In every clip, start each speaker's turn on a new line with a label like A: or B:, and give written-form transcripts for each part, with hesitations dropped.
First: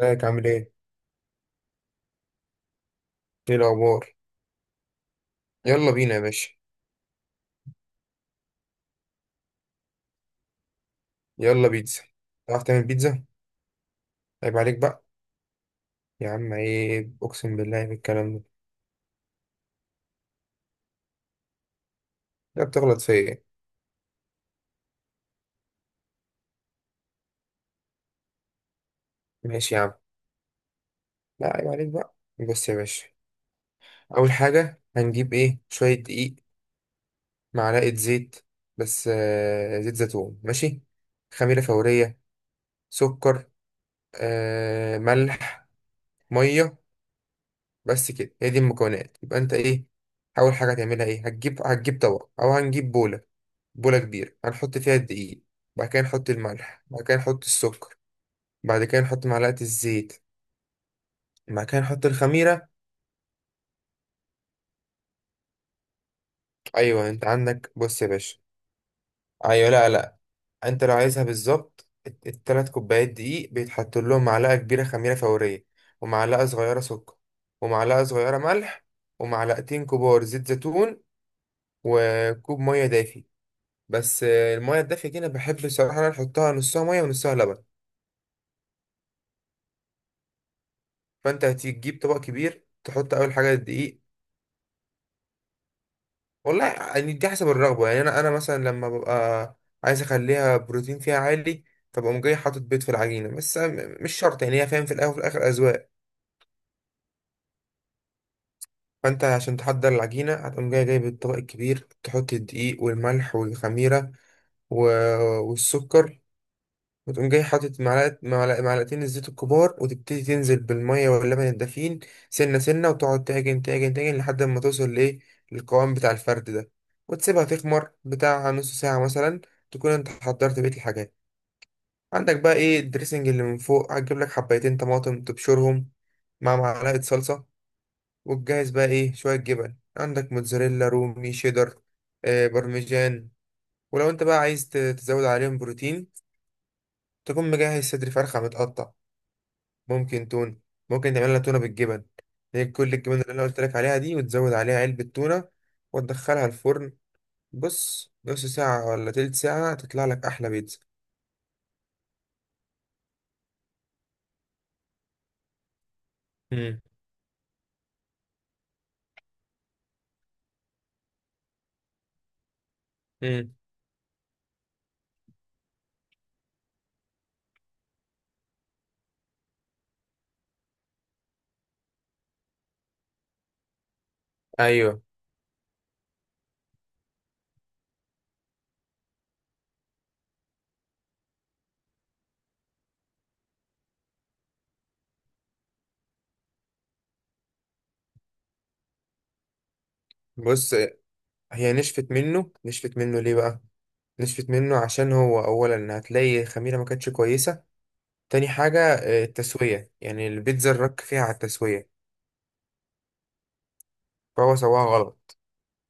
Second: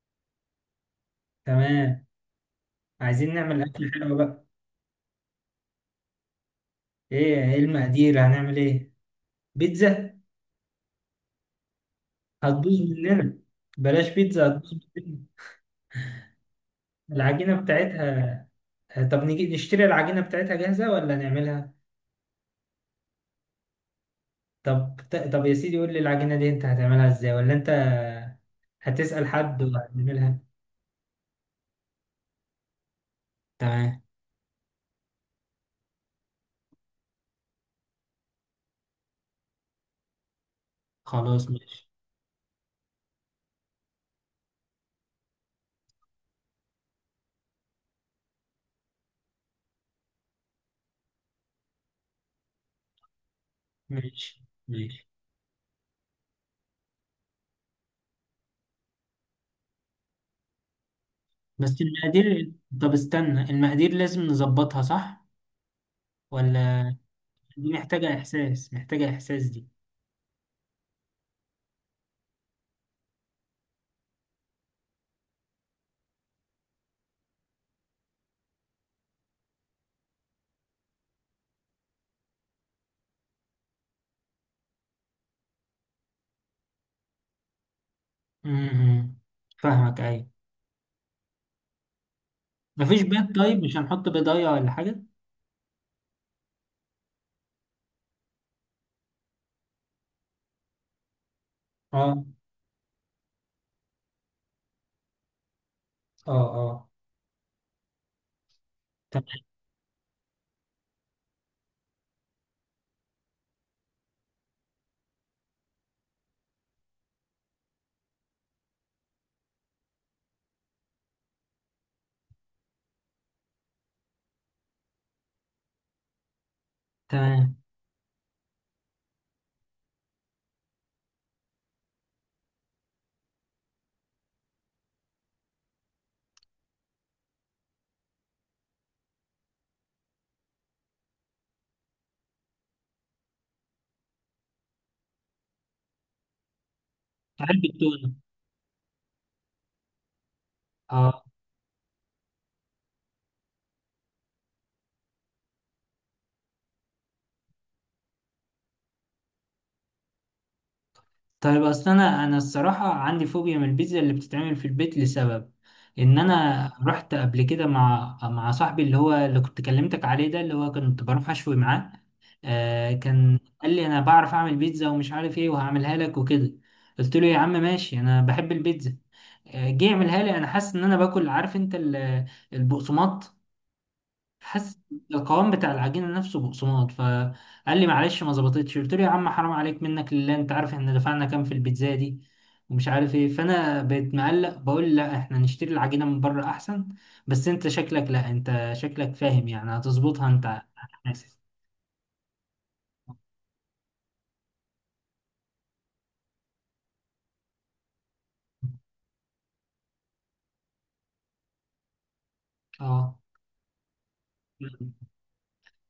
A: ازيك عامل ايه؟
B: تمام. عايزين
A: ايه
B: نعمل أكل
A: الأخبار؟
B: حلو بقى.
A: يلا بينا يا باشا.
B: إيه المقادير؟ هنعمل إيه؟ بيتزا.
A: يلا بيتزا. تعرف
B: هتبوظ
A: تعمل بيتزا؟
B: مننا. بلاش بيتزا،
A: عيب
B: هتبوظ
A: عليك بقى،
B: مننا.
A: يا عم عيب، أقسم
B: العجينة
A: بالله بالكلام ده.
B: بتاعتها. طب نيجي نشتري العجينة بتاعتها جاهزة ولا نعملها؟
A: لا بتغلط فيا ايه؟
B: طب طب يا سيدي، قول لي العجينة دي أنت هتعملها إزاي؟ ولا أنت هتسأل حد
A: ماشي يا عم.
B: وهتعملها؟
A: لا عيب عليك بقى. بص يا باشا،
B: تمام.
A: أول حاجة هنجيب ايه؟ شوية دقيق، معلقة زيت، بس زيت زيتون ماشي؟
B: خلاص
A: خميرة
B: ماشي.
A: فورية، سكر، ملح، مية. بس كده هي دي المكونات، يبقى انت ايه؟ أول حاجة هتعملها ايه؟ هتجيب طبق، أو هنجيب بولة، بولة كبيرة
B: ماشي،
A: هنحط فيها
B: ماشي.
A: الدقيق. بعد كده نحط الملح، بعد كده نحط السكر، بعد كده نحط معلقة الزيت، بعد
B: بس
A: كده نحط
B: المقادير.
A: الخميرة.
B: طب استنى، المقادير لازم نظبطها صح ولا؟
A: أيوة أنت عندك،
B: دي
A: بص يا
B: محتاجة
A: باشا.
B: إحساس، محتاجة إحساس دي.
A: أيوة، لا لا. أنت لو عايزها بالظبط، التلات كوبايات دقيق بيتحط لهم معلقة كبيرة خميرة فورية، ومعلقة صغيرة سكر، ومعلقة صغيرة ملح، ومعلقتين كبار زيت زيتون، وكوب مية دافي. بس المية الدافية دي، أنا بحب الصراحة أنا أحطها نصها مية ونصها لبن.
B: امم فاهمك، ايوه.
A: فأنت هتجيب طبق كبير،
B: مفيش
A: تحط اول
B: بيض؟
A: حاجه
B: طيب مش
A: الدقيق.
B: هنحط بيضايه ولا حاجه؟
A: والله يعني دي حسب الرغبة، يعني أنا مثلا لما ببقى عايز أخليها بروتين فيها عالي، فبقوم
B: اه.
A: جاي حاطط بيض في العجينة، بس مش شرط، يعني هي فاهم، في الأول وفي الآخر أذواق.
B: اه، اه. تمام.
A: فأنت عشان تحضر العجينة، هتقوم جاي جايب الطبق الكبير، تحط الدقيق والملح والخميرة والسكر، وتقوم جاي حاطط معلقة معلقة معلقتين الزيت الكبار، وتبتدي تنزل بالمية واللبن الدافين سنة سنة، وتقعد تعجن تعجن تعجن لحد ما توصل لإيه، للقوام بتاع الفرد ده. وتسيبها
B: تمام.
A: تخمر بتاع نص ساعة مثلا. تكون انت حضرت بقية الحاجات، عندك بقى ايه الدريسنج اللي من فوق. هتجيب لك حبايتين طماطم تبشرهم مع معلقة صلصة، وتجهز بقى ايه، شوية جبن عندك، موتزاريلا، رومي، شيدر، بارميجان. ولو انت بقى عايز تزود عليهم بروتين، تكون
B: علبه
A: مجهز
B: تونه.
A: صدر فرخة متقطع. ممكن تون، ممكن
B: اه.
A: نعمل لها تونة بالجبن، هي كل الجبن اللي انا قلت لك عليها دي وتزود عليها علبة تونة، وتدخلها الفرن. بص، نص ساعة ولا تلت ساعة تطلع لك أحلى بيتزا.
B: طيب، اصل انا الصراحه عندي فوبيا من البيتزا اللي بتتعمل في البيت، لسبب ان انا
A: مم.
B: رحت قبل كده مع صاحبي اللي هو اللي كنت كلمتك عليه ده، اللي هو كنت بروح اشوي معاه. كان
A: مم.
B: قال لي: انا بعرف اعمل بيتزا ومش عارف ايه، وهعملها لك وكده. قلت له: يا عم ماشي، انا بحب البيتزا. جه يعملها لي، انا حاسس ان انا باكل، عارف انت البقسماط، حاسس.
A: أيوه،
B: القوام بتاع العجينه نفسه بقسماط. فقال لي: معلش ما ظبطتش. قلت له: يا عم حرام عليك، منك لله، انت عارف احنا دفعنا كام في البيتزا دي؟ ومش عارف ايه. فانا بقيت مقلق، بقول: لا، احنا نشتري العجينه من بره احسن. بس انت شكلك، لا، انت شكلك فاهم يعني، هتظبطها انت
A: بص،
B: حاسس.
A: هي نشفت منه. نشفت منه ليه بقى؟ نشفت منه عشان هو أولا هتلاقي الخميرة ما كانتش كويسة. تاني حاجة، التسوية، يعني البيتزا الرك فيها على التسوية،
B: اه.
A: فهو سواها غلط.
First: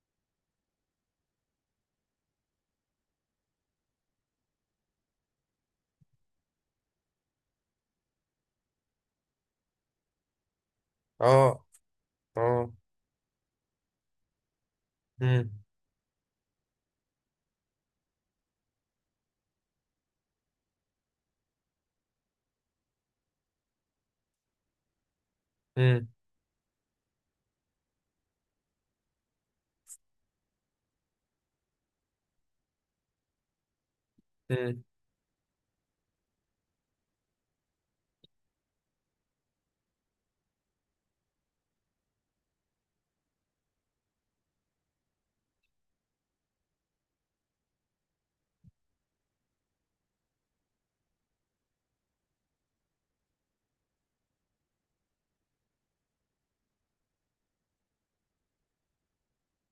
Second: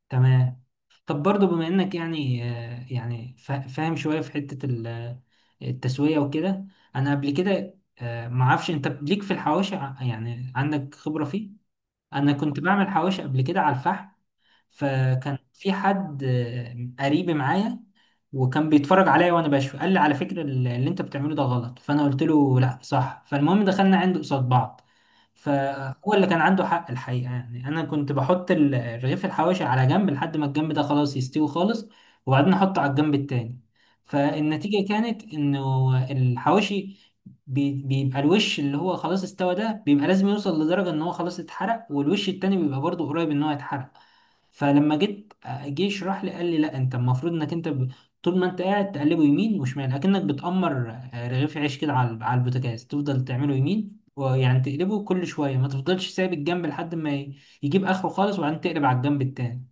B: تمام. طب برضو، بما انك يعني يعني فاهم شوية في حتة التسوية وكده. انا قبل كده معرفش، انت ليك في الحواشي؟ يعني عندك خبرة
A: اه
B: فيه؟ انا كنت
A: اه.
B: بعمل حواشي قبل كده على الفحم. فكان
A: مم.
B: في حد قريب معايا، وكان بيتفرج عليا وانا بشوي. قال لي: على فكرة، اللي انت بتعمله ده غلط. فانا قلت له: لا صح. فالمهم دخلنا عنده قصاد بعض.
A: مم.
B: فهو اللي كان عنده حق الحقيقة، يعني انا كنت بحط رغيف الحواشي على جنب لحد ما الجنب ده خلاص يستوي خالص، وبعدين احطه على الجنب التاني.
A: مم.
B: فالنتيجة كانت انه الحواشي بيبقى الوش اللي هو خلاص استوى ده بيبقى لازم يوصل لدرجة ان هو خلاص اتحرق، والوش التاني بيبقى برضه قريب ان هو يتحرق. فلما جيت آه، جه يشرح لي، قال لي: لا، انت المفروض انك انت. طول ما انت قاعد تقلبه يمين وشمال، اكنك بتأمر رغيف عيش كده على البوتاجاز، تفضل تعمله يمين، ويعني تقلبه كل شويه، ما تفضلش سايب الجنب لحد ما يجيب اخره خالص، وبعدين تقلب على الجنب التاني.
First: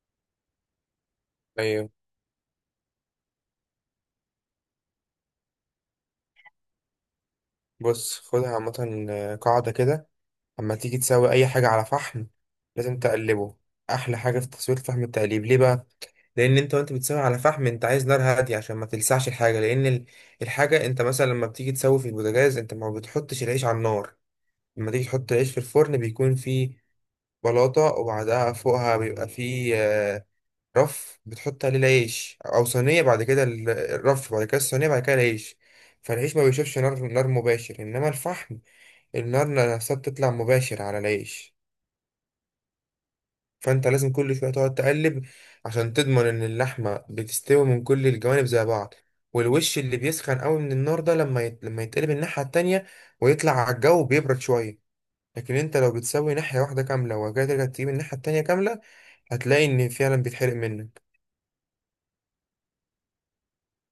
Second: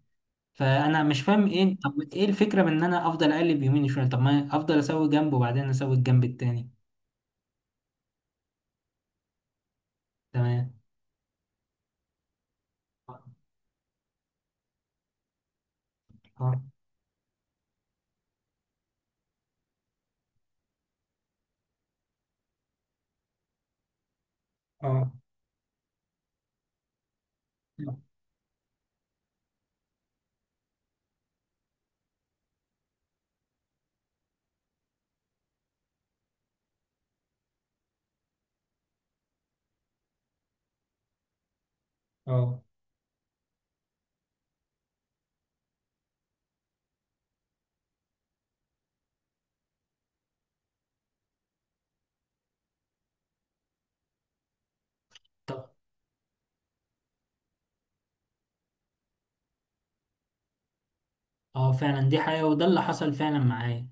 B: فانا مش فاهم ايه،
A: أيوه
B: طب ايه الفكره من ان انا افضل اقلب يمين وشمال؟ طب ما افضل اسوي جنب وبعدين اسوي الجنب التاني.
A: بص، خدها عامة قاعدة كده.
B: تمام.
A: أما تيجي تسوي أي حاجة على فحم، لازم تقلبه. أحلى حاجة في تسوية فحم التقليب. ليه بقى؟ لأن
B: اه.
A: أنت وأنت بتسوي على فحم، أنت عايز نار هادية عشان ما تلسعش الحاجة، لأن الحاجة، أنت مثلا لما بتيجي تسوي في البوتاجاز، أنت ما بتحطش العيش على النار. لما تيجي
B: اه.
A: تحط العيش في الفرن، بيكون فيه بلاطة، وبعدها فوقها بيبقى فيه رف بتحط عليه العيش أو صينية. بعد كده الرف، بعد كده الصينية، بعد كده العيش. فالعيش ما بيشوفش نار نار مباشر، إنما الفحم، النار نفسها بتطلع مباشر على العيش.
B: اه.
A: فانت لازم كل شويه تقعد تقلب، عشان تضمن ان اللحمه بتستوي من كل الجوانب زي بعض. والوش اللي بيسخن قوي من النار ده، لما يتقلب الناحيه التانية ويطلع على الجو بيبرد شويه. لكن انت لو بتسوي ناحيه واحده كامله، وجاي ترجع تجيب الناحيه التانية كامله، هتلاقي ان فعلا بيتحرق منك.
B: اه فعلا، دي حقيقة، وده اللي حصل فعلا معايا.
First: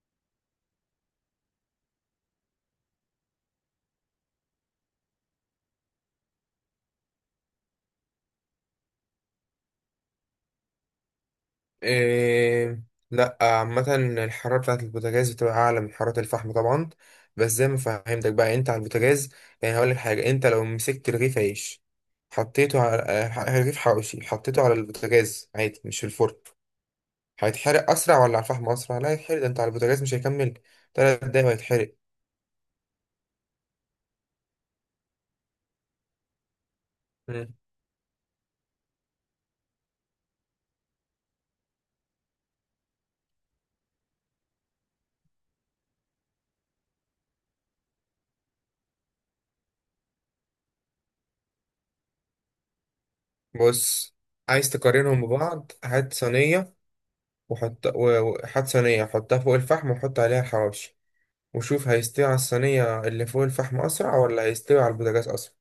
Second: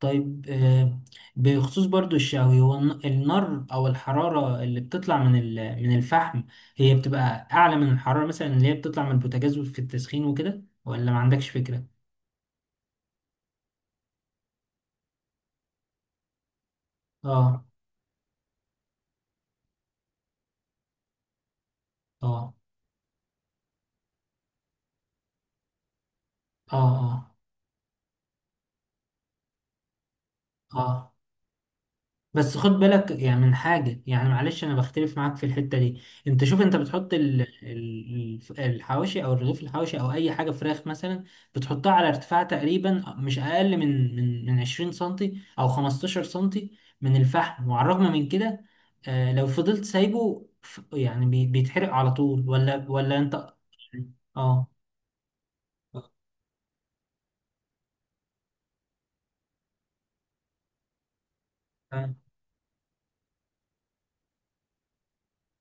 B: طيب. بخصوص برضو الشاوي، هو النار او الحرارة اللي بتطلع من من الفحم، هي بتبقى اعلى من الحرارة مثلا اللي هي بتطلع من البوتاجاز في التسخين وكده، ولا ما عندكش فكرة؟
A: إيه؟ لا، عامة الحرارة بتاعة البوتاجاز بتبقى أعلى من حرارة الفحم طبعا. بس
B: اه.
A: زي ما فهمتك بقى، أنت على البوتاجاز، يعني هقولك حاجة. أنت لو مسكت رغيف عيش،
B: اه.
A: حطيته على رغيف حواوشي، حطيته على البوتاجاز عادي مش في الفرن،
B: اه. اه.
A: هيتحرق أسرع ولا على الفحم أسرع؟ لا، هيتحرق. ده أنت على البوتاجاز مش هيكمل
B: اه،
A: 3 دقايق وهيتحرق.
B: بس خد بالك يعني من حاجة، يعني معلش، أنا بختلف معاك في الحتة دي. أنت شوف، أنت بتحط
A: مم.
B: الحواشي أو الرغيف الحواشي أو أي حاجة، فراخ مثلا، بتحطها على ارتفاع تقريبا مش أقل من 20 سنتي أو 15 سنتي من الفحم، وعلى الرغم من كده لو فضلت سايبه، يعني بيتحرق على طول ولا أنت؟
A: بص،
B: آه.
A: عايز تقارنهم ببعض،
B: آه.
A: هات صينية وحط صينية، حطها فوق الفحم، وحط عليها الحواوشي، وشوف
B: آه،
A: هيستوي على الصينية اللي فوق الفحم أسرع ولا هيستوي على البوتاجاز أسرع.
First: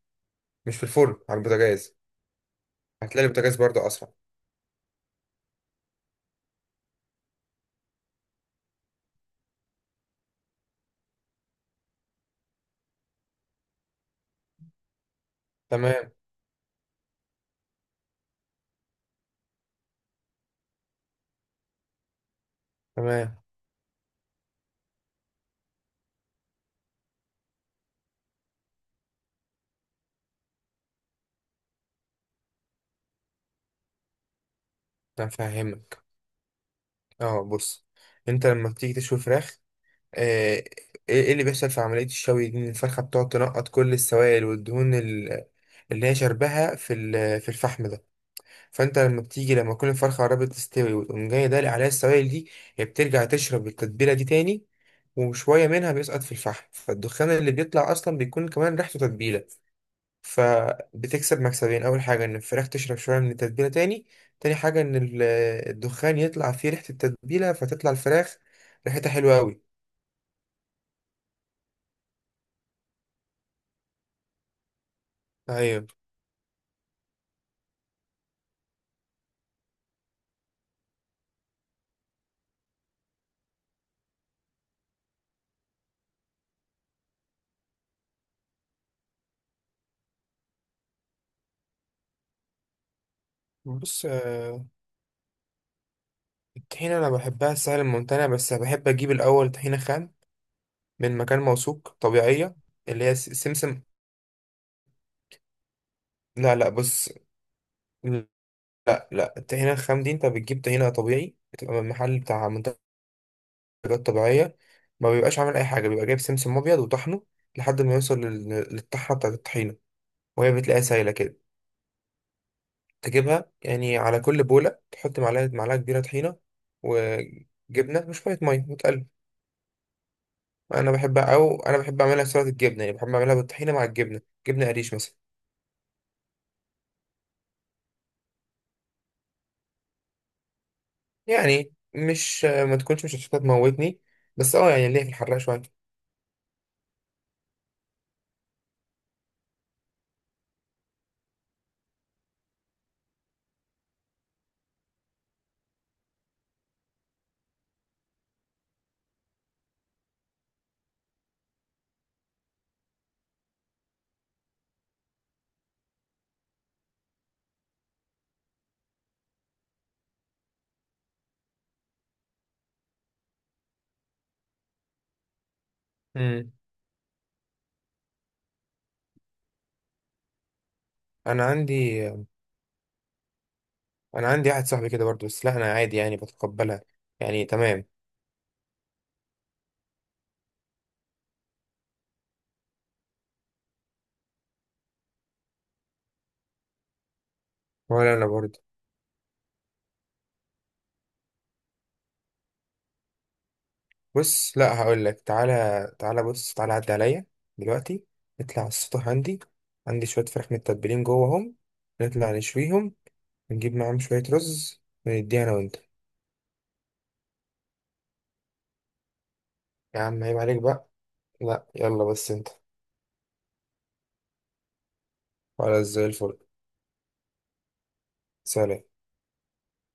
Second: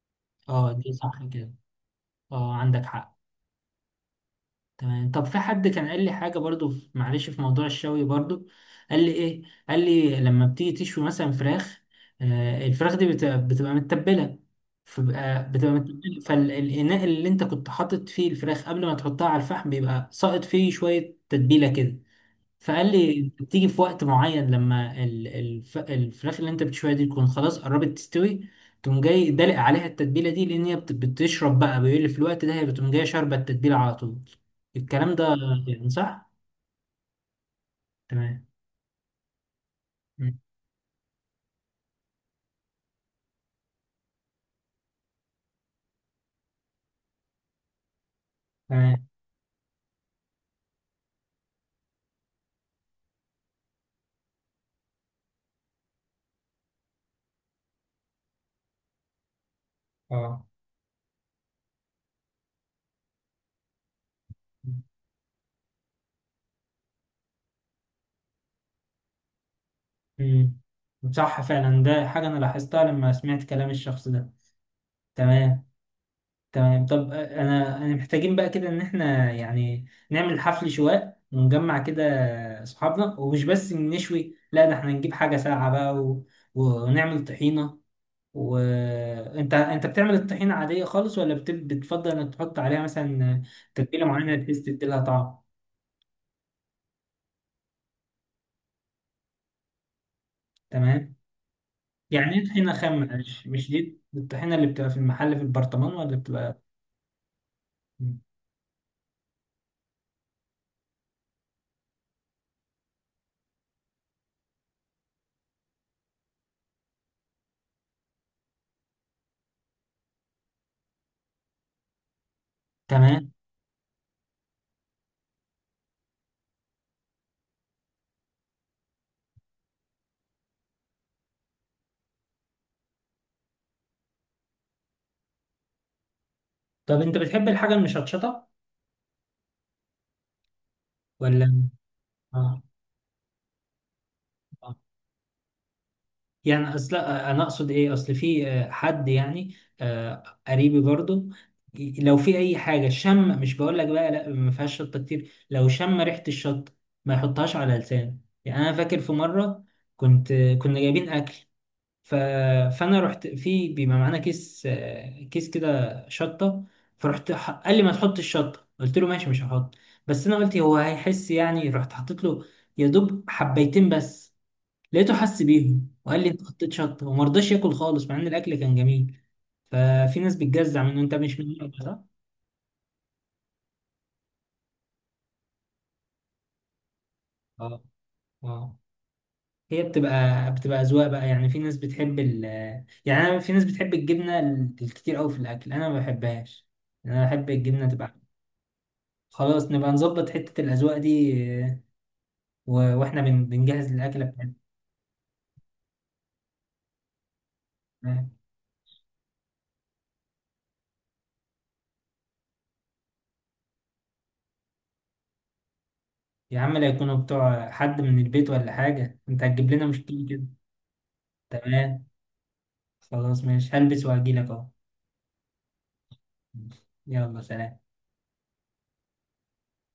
A: مش في
B: دي
A: الفرن،
B: صح
A: على
B: كده.
A: البوتاجاز.
B: آه، عندك حق.
A: هتلاقي البوتاجاز برضه أسرع.
B: تمام. طب في حد كان قال لي حاجة برضو معلش في موضوع الشوي برضو. قال لي ايه؟ قال لي: لما بتيجي تشوي مثلا فراخ. الفراخ دي بتبقى متبلة. فبقى بتبقى
A: تمام
B: متبلة، فالإناء اللي انت كنت حاطط فيه الفراخ قبل ما تحطها على الفحم بيبقى ساقط فيه شوية تتبيلة كده. فقال لي:
A: تمام،
B: أنت بتيجي في وقت معين لما الفراخ اللي انت بتشويها دي تكون خلاص قربت تستوي، تقوم جاي دلق عليها التتبيله دي، لان هي بتشرب بقى. بيقول لي: في الوقت ده هي بتقوم جايه شاربه التتبيله على طول. الكلام
A: أنا
B: ده يعني
A: فاهمك.
B: صح؟
A: أه بص،
B: تمام.
A: أنت لما بتيجي تشوي فراخ،
B: مم.
A: إيه إيه اللي بيحصل في عملية الشوي دي، إن الفرخة بتقعد تنقط كل السوائل والدهون اللي هي شربها في في الفحم ده. فانت
B: تمام.
A: لما بتيجي، لما تكون الفرخه قربت تستوي، وتقوم جاي دالق عليها السوائل دي، هي بترجع تشرب التتبيله دي تاني، وشويه منها بيسقط في الفحم، فالدخان اللي بيطلع اصلا بيكون كمان ريحته تتبيله.
B: اه.
A: فبتكسب مكسبين، اول حاجه ان الفراخ تشرب شويه من التتبيله تاني، تاني حاجه ان الدخان يطلع فيه ريحه التتبيله، فتطلع الفراخ ريحتها حلوه قوي.
B: مم. صح فعلا، ده حاجه انا لاحظتها لما سمعت كلام الشخص ده. تمام.
A: طيب،
B: تمام. طب انا محتاجين بقى كده ان احنا يعني نعمل حفل شواء ونجمع كده اصحابنا، ومش بس نشوي، لا ده احنا نجيب حاجة ساقعة بقى ونعمل طحينة. وانت انت أنت بتعمل الطحينة عادية خالص، ولا بتفضل انك تحط عليها مثلا
A: بص،
B: تتبيلة معينة بحيث تديلها طعم؟
A: الطحينه انا بحبها سهل الممتنع، بس بحب اجيب الاول طحينه خام
B: تمام.
A: من مكان موثوق،
B: يعني ايه
A: طبيعيه.
B: طحينة خام؟
A: اللي هي
B: مش
A: سمسم.
B: دي الطحينة اللي بتبقى في المحل في البرطمان، ولا
A: لا
B: بتبقى؟
A: لا، بص، لا لا، الطحينة الخام دي انت بتجيب طحينة طبيعي، بتبقى من محل بتاع منتجات طبيعية. ما بيبقاش عامل أي حاجة، بيبقى جايب سمسم أبيض وطحنه لحد ما يوصل للطحنة بتاعت الطحينة، وهي بتلاقيها سايلة كده.
B: تمام.
A: تجيبها يعني، على كل بولة تحط معلقة كبيرة طحينة، وجبنة، وشوية مية، وتقلب. أنا بحب أعملها سلطة الجبنة، يعني بحب أعملها بالطحينة مع الجبنة، جبنة قريش مثلا.
B: طب انت بتحب الحاجة المشطشطة ولا؟
A: يعني مش
B: اه.
A: ما تكونش مش هتموتني، بس اه، يعني ليه في الحراق شوية.
B: يعني اصل انا اقصد ايه، اصل في حد يعني، قريبي برضو. لو في اي حاجه شم، مش بقول لك بقى لا ما فيهاش شطه كتير، لو شم ريحه الشطه ما يحطهاش على لسانه. يعني انا فاكر في مره، كنا جايبين اكل، ف... فانا رحت، في بيبقى معانا كيس، كده شطه. فرحت قال لي: ما تحطش الشطه. قلت له: ماشي مش هحط. بس انا قلت هو هيحس يعني، رحت حطيت له يا دوب حبيتين بس. لقيته حس بيهم، وقال لي: انت حطيت شطه، وما رضاش ياكل خالص، مع ان الاكل كان جميل. ففي ناس بتجزع منه، انت مش من
A: انا
B: النوع ده صح؟
A: عندي انا عندي واحد صاحبي كده برضه، بس لا انا عادي يعني بتقبلها، يعني
B: اه.
A: تمام.
B: اه. هي بتبقى اذواق بقى، يعني في ناس بتحب يعني، أنا، في ناس بتحب الجبنه الكتير قوي في الاكل، انا ما بحبهاش. انا بحب الجبنه
A: ولا
B: تبقى.
A: انا برضه.
B: خلاص نبقى نظبط حته الاذواق دي. آه، واحنا بنجهز الاكله بتاعتنا.
A: بص، لا هقول لك، تعالى تعالى، بص تعالى عدي عليا دلوقتي،
B: آه.
A: نطلع على السطح. عندي شويه فراخ متبلين جواهم، نطلع نشويهم، ونجيب معاهم شويه رز، ونديها انا وانت.
B: يا عم لا يكونوا بتوع حد من البيت ولا حاجه، انت هتجيب لنا
A: يا عم
B: مشكله
A: عيب
B: كده.
A: عليك بقى. لا يلا
B: تمام.
A: بس انت.
B: خلاص ماشي، هلبس وهجيلك اهو.
A: خلاص زي الفل.
B: يلا، سلام.
A: سلام.